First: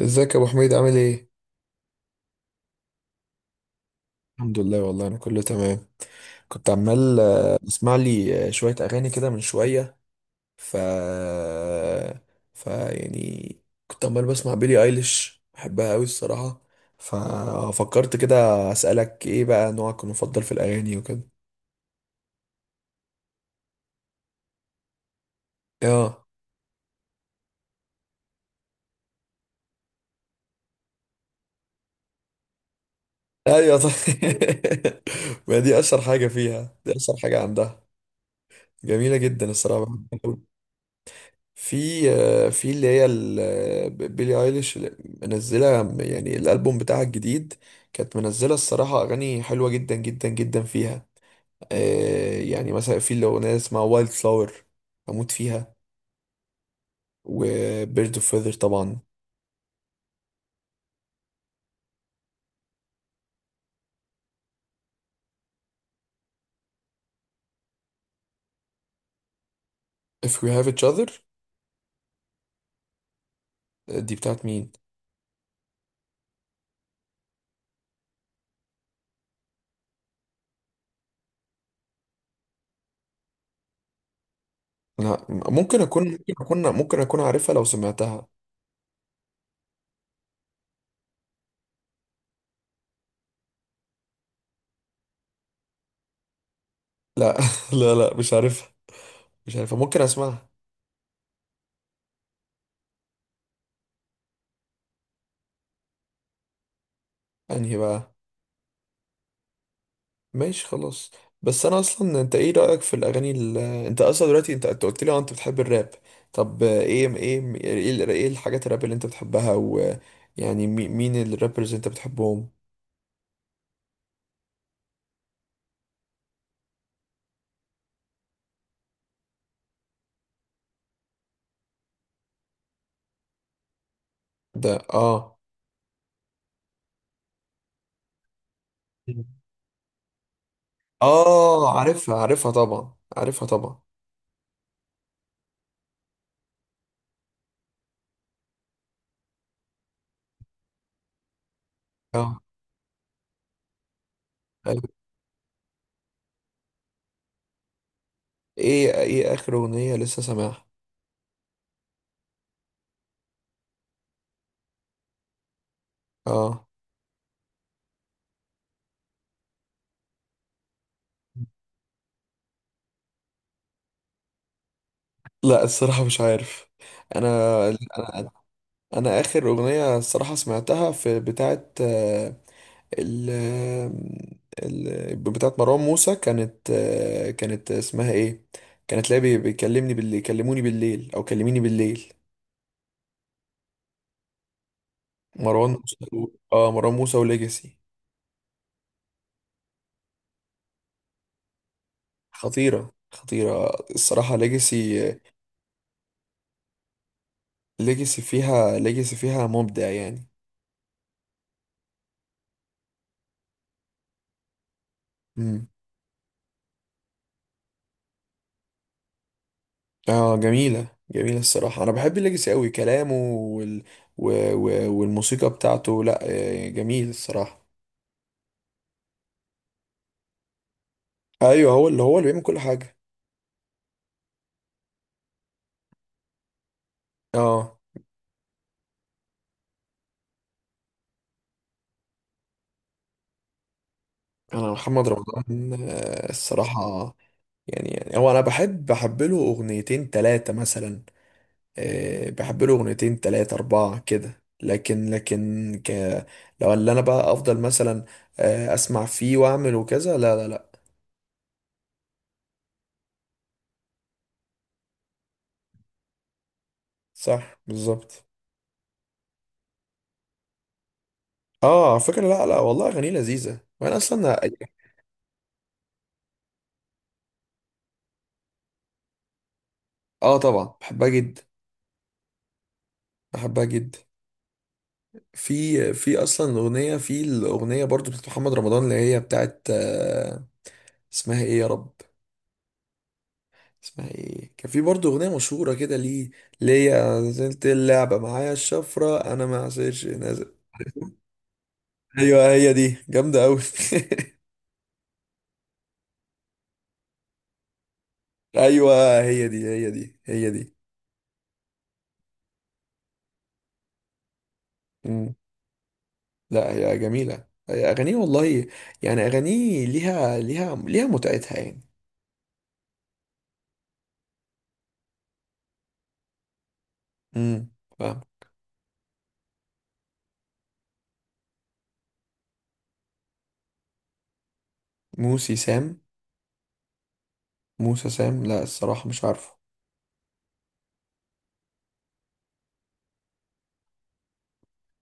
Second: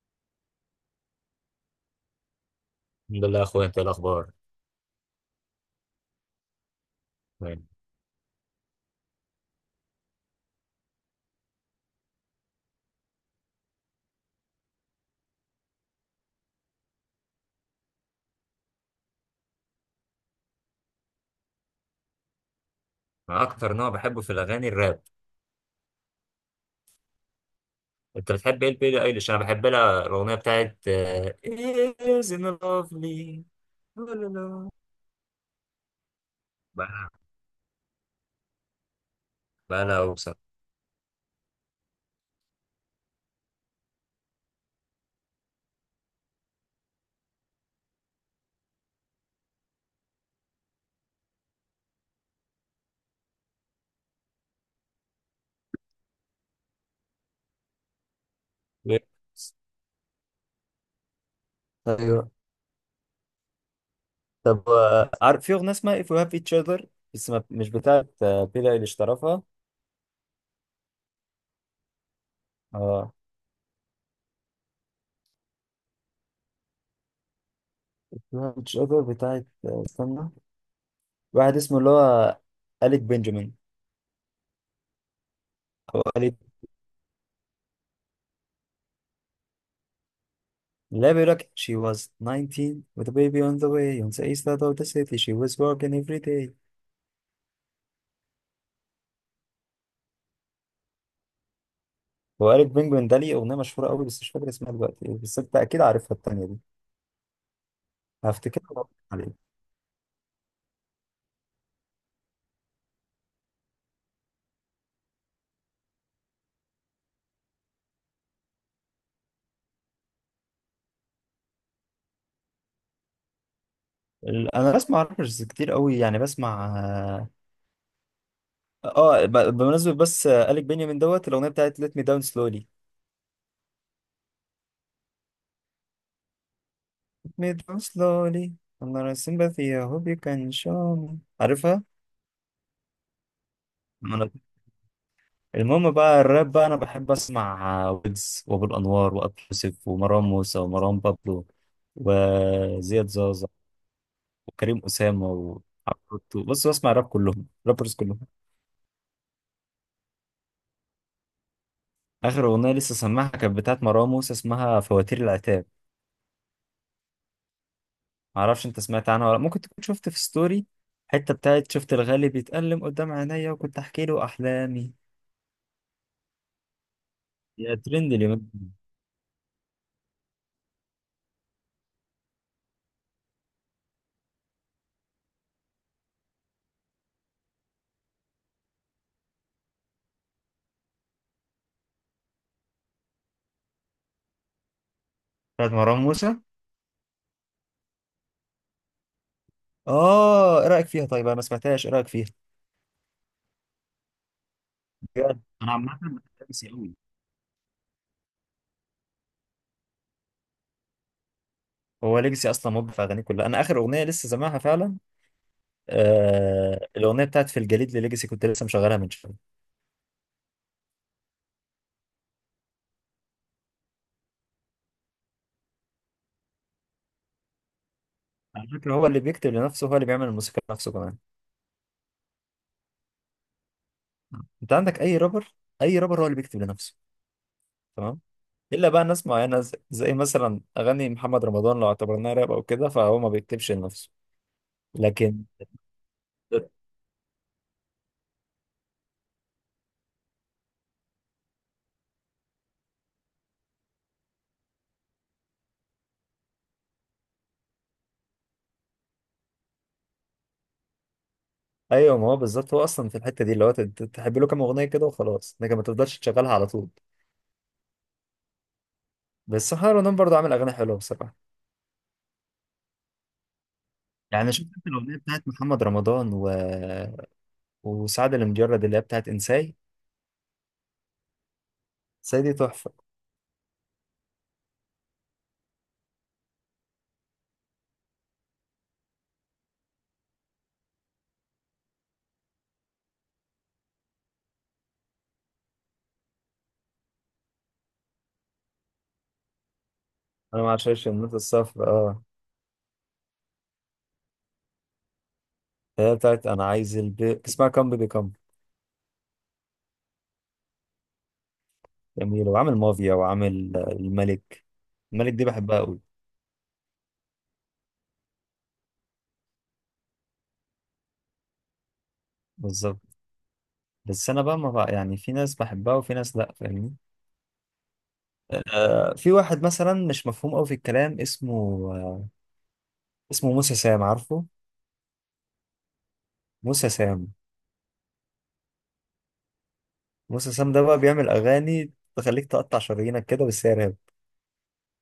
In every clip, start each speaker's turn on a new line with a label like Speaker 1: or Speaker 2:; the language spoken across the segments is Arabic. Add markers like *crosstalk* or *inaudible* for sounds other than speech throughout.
Speaker 1: ازيك يا ابو حميد، عامل ايه؟
Speaker 2: الحمد لله يا اخويا، انت إيه الاخبار؟
Speaker 1: الحمد لله والله، انا كله تمام. كنت عمال
Speaker 2: تمام.
Speaker 1: اسمع لي شويه اغاني كده من شويه. ف ف يعني كنت عمال بسمع بيلي ايليش، بحبها قوي الصراحه. ففكرت كده اسالك ايه بقى نوعك المفضل في الاغاني وكده.
Speaker 2: انا اكتر نوع بحبه في الاغاني الراب.
Speaker 1: اه
Speaker 2: انت بتحب ايه لبيلي ايليش؟ انا بحب لها الاغنيه بتاعت Isn't it lovely.
Speaker 1: ايوه
Speaker 2: لا لا
Speaker 1: طيب.
Speaker 2: لا.
Speaker 1: *laughs* ما دي اشهر حاجه فيها، دي
Speaker 2: بقى
Speaker 1: اشهر حاجه عندها. جميله جدا
Speaker 2: بقى
Speaker 1: الصراحه.
Speaker 2: لها اوسط.
Speaker 1: في اللي هي بيلي ايليش اللي منزله، يعني الالبوم بتاعها الجديد. كانت منزله الصراحه اغاني حلوه جدا جدا جدا فيها. يعني مثلا في الاغنيه اسمها وايلد فلاور. اموت فيها. وبيرد اوف فيذر طبعا.
Speaker 2: ايوه، طب عارف في اغنيه اسمها If You Have Each Other؟ بس مش بتاعت بيلي ايليش طرفها.
Speaker 1: if we have each other.
Speaker 2: اه،
Speaker 1: دي بتاعت مين؟
Speaker 2: If You Have Each Other بتاعت استنى، واحد اسمه اللي هو أليك بنجامين.
Speaker 1: لا،
Speaker 2: او
Speaker 1: ممكن اكون عارفها لو سمعتها.
Speaker 2: لا، بيقولك she was 19 with a baby on the way on the east side of the city she was working every day.
Speaker 1: لا، *laughs* لا لا مش عارفها. مش عارفها، ممكن اسمعها.
Speaker 2: هو إيريك بينجوين ده ليه أغنية مشهورة أوي بس مش فاكر اسمها دلوقتي إيه، بس أنت أكيد عارفها التانية دي.
Speaker 1: انهي بقى؟
Speaker 2: هفتكرها وأقول لك عليها.
Speaker 1: ماشي خلاص. بس انا اصلا، انت ايه رايك في الاغاني انت اصلا دلوقتي، انت قلت لي انت بتحب الراب. طب ايه إيه الحاجات الراب اللي انت بتحبها؟ ويعني مين الرابرز انت بتحبهم؟
Speaker 2: أنا بسمع رابرز كتير أوي، يعني بسمع آه ب- بمناسبة بس إيريك بنيامين دوت، الأغنية بتاعت Let me down slowly،
Speaker 1: ده اه.
Speaker 2: Let me down slowly، I'm not a sympathy I hope you can show me،
Speaker 1: اه
Speaker 2: عارفها؟
Speaker 1: عارفها طبعا، عارفها طبعا.
Speaker 2: المهم بقى الراب بقى، انا بحب اسمع ويجز وابو الانوار وابو يوسف ومروان موسى ومروان بابلو
Speaker 1: اه
Speaker 2: وزياد زازا وكريم
Speaker 1: أيوة.
Speaker 2: اسامه وعفروتو. بص، بسمع راب، كلهم رابرز كلهم.
Speaker 1: ايه اخر اغنيه لسه سامعها؟
Speaker 2: اخر اغنيه لسه سامعها كانت بتاعت مروان موسى، اسمها فواتير العتاب.
Speaker 1: اه،
Speaker 2: معرفش انت سمعت عنها ولا لأ. ممكن تكون شفت في ستوري حته بتاعت شفت الغالي بيتألم قدام عينيا وكنت احكي له احلامي،
Speaker 1: لا الصراحه مش عارف. انا،
Speaker 2: يا ترند
Speaker 1: انا
Speaker 2: اليومين دول.
Speaker 1: انا اخر اغنيه الصراحه سمعتها في بتاعه، ال ال بتاعه مروان موسى، كانت اسمها ايه؟ كانت، لا، بيكلمني بالليل، كلموني بالليل، او كلميني بالليل. مروان
Speaker 2: بتاعت
Speaker 1: موسى
Speaker 2: مروان موسى،
Speaker 1: مروان موسى وليجاسي.
Speaker 2: اه. ايه رايك فيها؟ طيب انا ما سمعتهاش، ايه رايك فيها؟
Speaker 1: خطيره خطيره، الصراحه ليجاسي.
Speaker 2: بجد انا عامه بحب سي قوي.
Speaker 1: ليجاسي فيها مبدع يعني.
Speaker 2: هو ليجاسي اصلا مود في اغانيه كلها. انا اخر اغنيه لسه سامعها فعلا آه الاغنيه بتاعت في الجليد لليجاسي، كنت لسه مشغلها من شويه.
Speaker 1: اه جميلة جميلة الصراحة، أنا بحب الليجاسي أوي، كلامه والموسيقى بتاعته، لأ جميل الصراحة.
Speaker 2: على فكره هو اللي بيكتب لنفسه، هو اللي بيعمل الموسيقى لنفسه كمان.
Speaker 1: أيوه، هو اللي بيعمل كل حاجة.
Speaker 2: انت عندك اي رابر، اي رابر هو اللي بيكتب لنفسه؟
Speaker 1: اه
Speaker 2: تمام. الا بقى ناس معينه، زي مثلا اغاني محمد رمضان لو اعتبرناها راب او كده، فهو ما بيكتبش لنفسه.
Speaker 1: أنا محمد
Speaker 2: لكن
Speaker 1: رمضان الصراحة. يعني هو أنا بحب له أغنيتين تلاتة مثلا. بحب له أغنيتين تلاتة أربعة كده، لكن لو اللي أنا بقى أفضل مثلا أسمع فيه وأعمل وكذا، لا لا لا.
Speaker 2: ايوه، ما هو بالظبط، هو اصلا في الحته دي اللي هو تحب له كام اغنيه كده وخلاص، لكن ما تفضلش تشغلها على طول.
Speaker 1: صح بالظبط.
Speaker 2: بس حاول انام، برضه عامل اغاني حلوه بصراحه.
Speaker 1: اه، على فكرة لا لا، والله أغانيه لذيذة وأنا أصلا.
Speaker 2: يعني انا شفت انت الاغنيه بتاعت محمد رمضان وسعد المجرد اللي هي بتاعت انساي.
Speaker 1: اه طبعا، بحبها جدا.
Speaker 2: انساي دي تحفه.
Speaker 1: بحبها جدا. في أصلا أغنية، في الأغنية برضو بتاعت محمد رمضان اللي هي بتاعت اسمها إيه يا رب؟ اسمها إيه؟ كان في برضو أغنية مشهورة كده ليه، ليا نزلت اللعبة معايا الشفرة أنا ما عسيرش نازل.
Speaker 2: انا ما عشانش النوت الصفر، اه،
Speaker 1: أيوه هي دي جامدة أوي. *laughs*
Speaker 2: اللي هي بتاعت اسمها كام بيبي كام.
Speaker 1: أيوه، هي دي.
Speaker 2: جميل، وعامل مافيا، وعامل الملك، الملك دي بحبها قوي.
Speaker 1: لا هي جميلة، هي أغانيه والله. يعني أغانيه ليها متعتها يعني.
Speaker 2: بالظبط. بس انا بقى ما بقى، يعني في ناس بحبها وفي ناس لا، فاهمني؟
Speaker 1: امم، فاهم.
Speaker 2: آه، في واحد مثلا مش مفهوم قوي في الكلام، اسمه آه اسمه موسى سام، عارفه؟
Speaker 1: موسي سام.
Speaker 2: موسى سام.
Speaker 1: موسى سام، لا الصراحة مش عارفه.
Speaker 2: موسى سام ده بقى بيعمل اغاني تخليك تقطع شرايينك كده، بس هي راب.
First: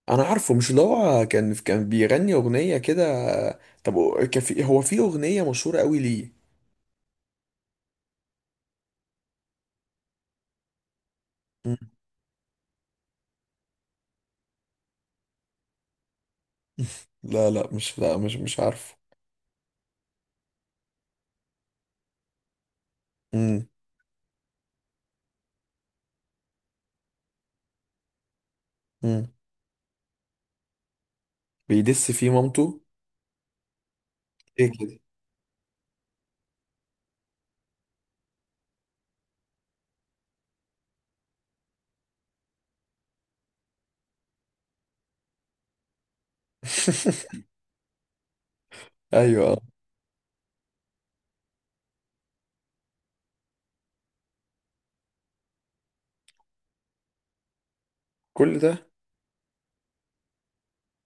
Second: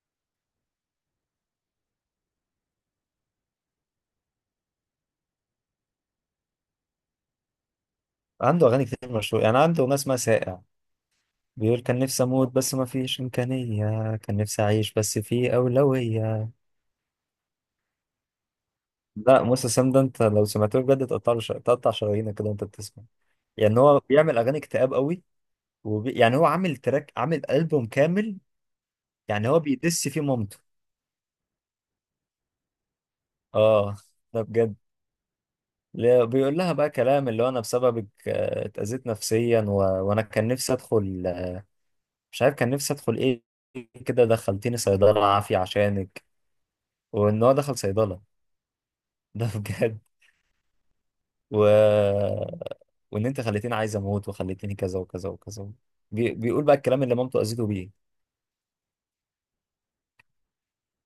Speaker 1: أنا عارفه مش اللي هو كان بيغني أغنية كده. طب، هو في أغنية مشهورة قوي ليه؟
Speaker 2: عنده أغاني كتير مشهورة، يعني عنده أغنية اسمها ساقع،
Speaker 1: مم.
Speaker 2: بيقول كان نفسي أموت بس ما فيش إمكانية، كان نفسي أعيش بس في أولوية.
Speaker 1: *laughs* لا لا، مش، لا، مش عارفه.
Speaker 2: لا موسى سام ده أنت لو سمعته بجد تقطع له تقطع شرايينك كده وأنت بتسمع.
Speaker 1: امم
Speaker 2: يعني هو بيعمل أغاني اكتئاب قوي، يعني هو عامل تراك، عامل ألبوم كامل،
Speaker 1: امم
Speaker 2: يعني هو بيدس فيه مامته.
Speaker 1: بيدس فيه مامته.
Speaker 2: آه، ده
Speaker 1: ايه
Speaker 2: بجد.
Speaker 1: كده؟
Speaker 2: لا، بيقول لها بقى كلام اللي هو أنا بسببك اتأذيت نفسيا وأنا كان نفسي أدخل، مش عارف كان نفسي أدخل إيه، كده دخلتيني صيدلة عافية عشانك، وان
Speaker 1: *laughs*
Speaker 2: هو دخل صيدله. *laughs*
Speaker 1: ايوه
Speaker 2: ده
Speaker 1: آه.
Speaker 2: بجد. و... وان انت خليتيني عايز اموت وخليتيني كذا وكذا وكذا، بيقول بقى الكلام اللي مامته اذيته بيه.
Speaker 1: كل ده؟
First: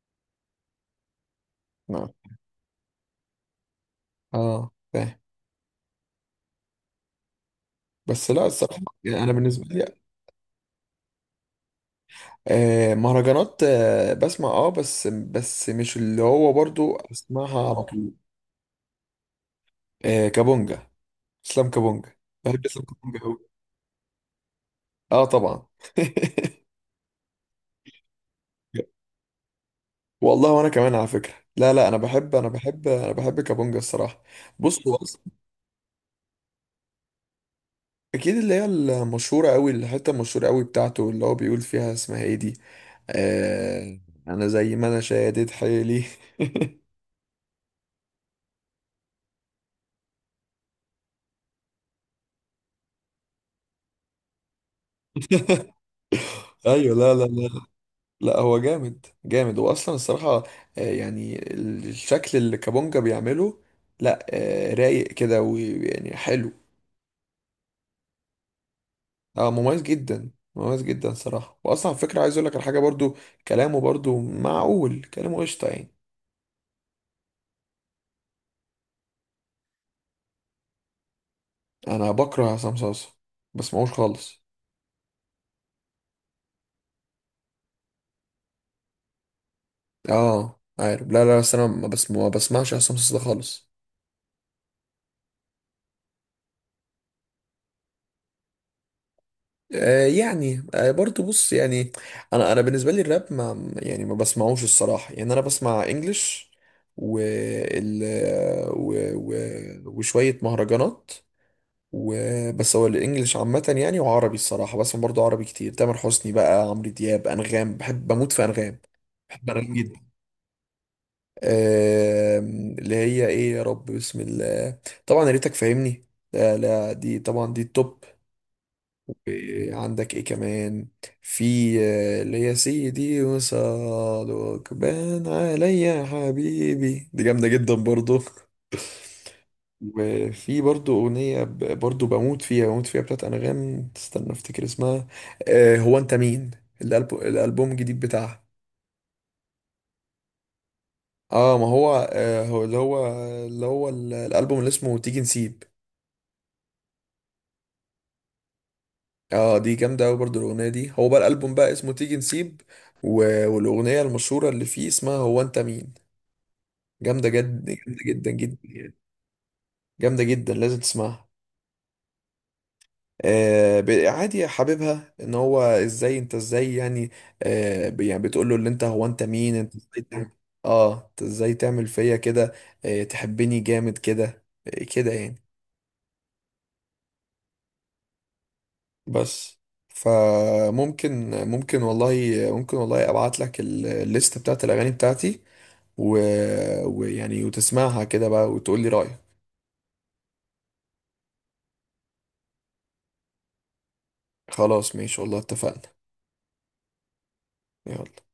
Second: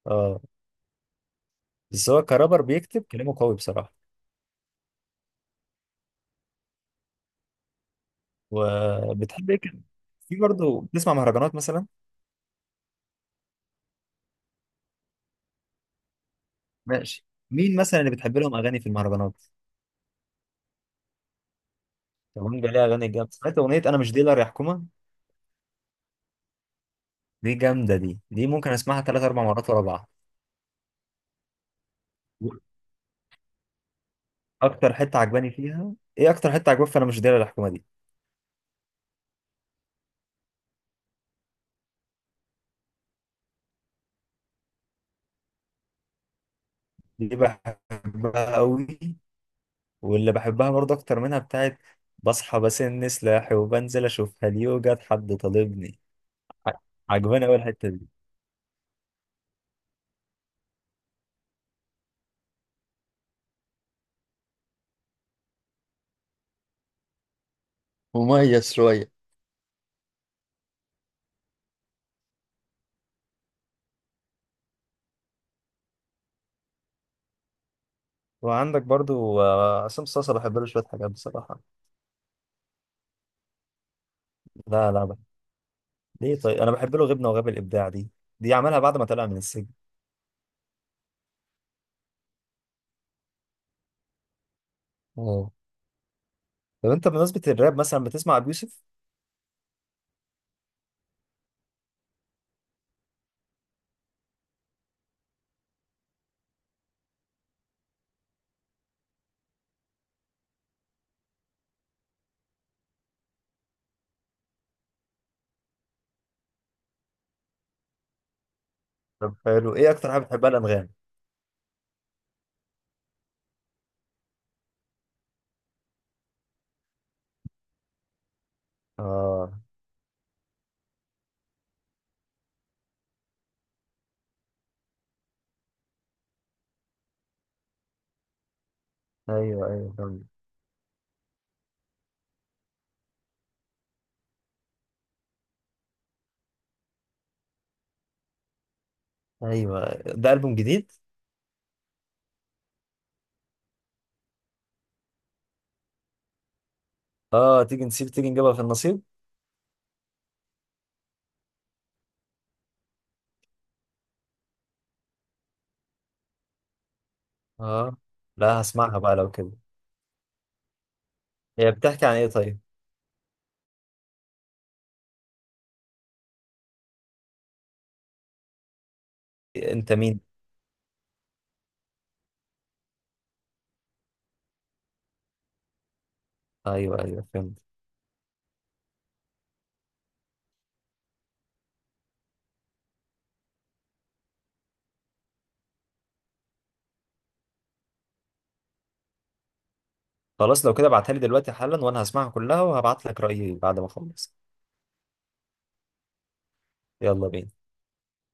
Speaker 2: اه.
Speaker 1: نعم.
Speaker 2: بس هو كرابر بيكتب كلامه قوي بصراحه.
Speaker 1: اه فاهم. بس لا الصراحة، يعني أنا
Speaker 2: وبتحب ايه
Speaker 1: بالنسبة
Speaker 2: كده؟
Speaker 1: لي
Speaker 2: في برضه بتسمع مهرجانات مثلا؟
Speaker 1: مهرجانات، بسمع اه، بس مش اللي هو برضو
Speaker 2: ماشي.
Speaker 1: اسمعها
Speaker 2: مين
Speaker 1: على
Speaker 2: مثلا
Speaker 1: طول.
Speaker 2: اللي بتحب لهم اغاني في المهرجانات؟
Speaker 1: كابونجا، اسلام كابونجا.
Speaker 2: طب مين
Speaker 1: بحب
Speaker 2: بقى
Speaker 1: اسلام
Speaker 2: ليه اغاني
Speaker 1: كابونجا
Speaker 2: جامده؟
Speaker 1: قوي.
Speaker 2: سمعت اغنيه انا مش ديلر يا حكومه.
Speaker 1: اه طبعا. *laughs*
Speaker 2: دي جامده، دي دي ممكن اسمعها ثلاث اربع مرات ورا بعض.
Speaker 1: والله وانا كمان على فكره لا لا، انا بحب انا بحب انا بحب كابونجا الصراحه. بص
Speaker 2: اكتر
Speaker 1: هو
Speaker 2: حته
Speaker 1: أصلاً
Speaker 2: عجباني فيها ايه، اكتر حته عجباني في انا مش ديلر يا حكومه دي،
Speaker 1: اكيد اللي هي المشهوره قوي، الحته المشهوره قوي بتاعته اللي هو بيقول فيها اسمها ايه دي؟ آه، انا زي ما انا شادد حيلي.
Speaker 2: دي بحبها قوي. واللي بحبها برضه اكتر منها بتاعت بصحى بسن سلاحي وبنزل اشوف هل يوجد حد طالبني.
Speaker 1: *laughs*
Speaker 2: ع-
Speaker 1: ايوه، لا لا
Speaker 2: عجباني
Speaker 1: لا.
Speaker 2: قوي الحته دي.
Speaker 1: لا هو جامد جامد، هو اصلا الصراحه يعني الشكل اللي كابونجا بيعمله، لا رايق كده ويعني حلو.
Speaker 2: مميز شوية.
Speaker 1: اه مميز جدا، مميز جدا صراحه. واصلا على فكره عايز اقول لك على حاجه برضو، كلامه برضو معقول، كلامه قشطه يعني.
Speaker 2: وعندك برضو عصام صاصا، بحب له شويه حاجات بصراحه.
Speaker 1: انا بكره عصام صاصا، بسمعوش خالص.
Speaker 2: لا لا، بحب. ليه؟ طيب انا بحب له غبنه وغاب الابداع دي، دي عملها بعد ما طلع من السجن.
Speaker 1: اه عارف، لا لا، بس انا ما بسمعش عصام صاصا ده خالص.
Speaker 2: اه. طب انت بمناسبه الراب مثلا بتسمع ابو يوسف؟
Speaker 1: يعني برضو بص يعني. انا بالنسبه لي الراب، ما بسمعوش الصراحه، يعني انا بسمع انجلش و ال و و وشويه مهرجانات وبس. هو الانجليش عامه يعني وعربي الصراحه، بسمع برضو عربي كتير، تامر حسني بقى، عمرو دياب، انغام، بحب بموت في انغام.
Speaker 2: طب
Speaker 1: بحب انغام
Speaker 2: حلو، ايه
Speaker 1: جدا.
Speaker 2: اكتر حاجه بتحبها الانغام؟
Speaker 1: اللي هي ايه يا رب، بسم الله طبعا يا ريتك فاهمني. لا لا، دي طبعا دي التوب.
Speaker 2: اه.
Speaker 1: إيه، عندك ايه كمان؟ في اللي هي سيدي وصالوك بان عليا يا حبيبي، دي جامدة جدا برضو.
Speaker 2: ايوه ايوه جامد.
Speaker 1: وفي برضو أغنية برضو بموت فيها بتاعت أنغام، استنى أفتكر اسمها. آه، هو أنت مين. الألبوم الجديد بتاعها.
Speaker 2: ايوه، ده البوم جديد.
Speaker 1: اه ما هو، هو اللي هو الألبوم اللي اسمه تيجي نسيب.
Speaker 2: اه تيجي نسيب، تيجي نجيبها في النصيب.
Speaker 1: اه دي جامدة أوي برضه الأغنية دي، هو بقى الألبوم بقى اسمه تيجي نسيب. والأغنية المشهورة اللي فيه اسمها هو أنت مين.
Speaker 2: اه.
Speaker 1: جامدة جدا جدا
Speaker 2: لا
Speaker 1: يعني.
Speaker 2: هسمعها بقى لو كده.
Speaker 1: جامدة جدا لازم تسمعها.
Speaker 2: هي بتحكي عن ايه طيب؟
Speaker 1: عادي حبيبها، ان هو ازاي، انت ازاي يعني. يعني بتقول له اللي انت، هو انت مين، انت
Speaker 2: انت
Speaker 1: ازاي
Speaker 2: مين.
Speaker 1: تعمل؟ اه، انت ازاي تعمل فيا كده، تحبني جامد كده، كده يعني.
Speaker 2: ايوه ايوه فهمت.
Speaker 1: بس. فممكن ممكن والله ممكن والله ابعت لك الليست بتاعت الاغاني بتاعتي و... ويعني وتسمعها كده بقى وتقول لي رايك.
Speaker 2: خلاص لو كده ابعتها لي دلوقتي حالا، وانا هسمعها كلها وهبعت لك رأيي بعد ما اخلص.
Speaker 1: خلاص ماشي والله اتفقنا.
Speaker 2: يلا بينا.
Speaker 1: يلا.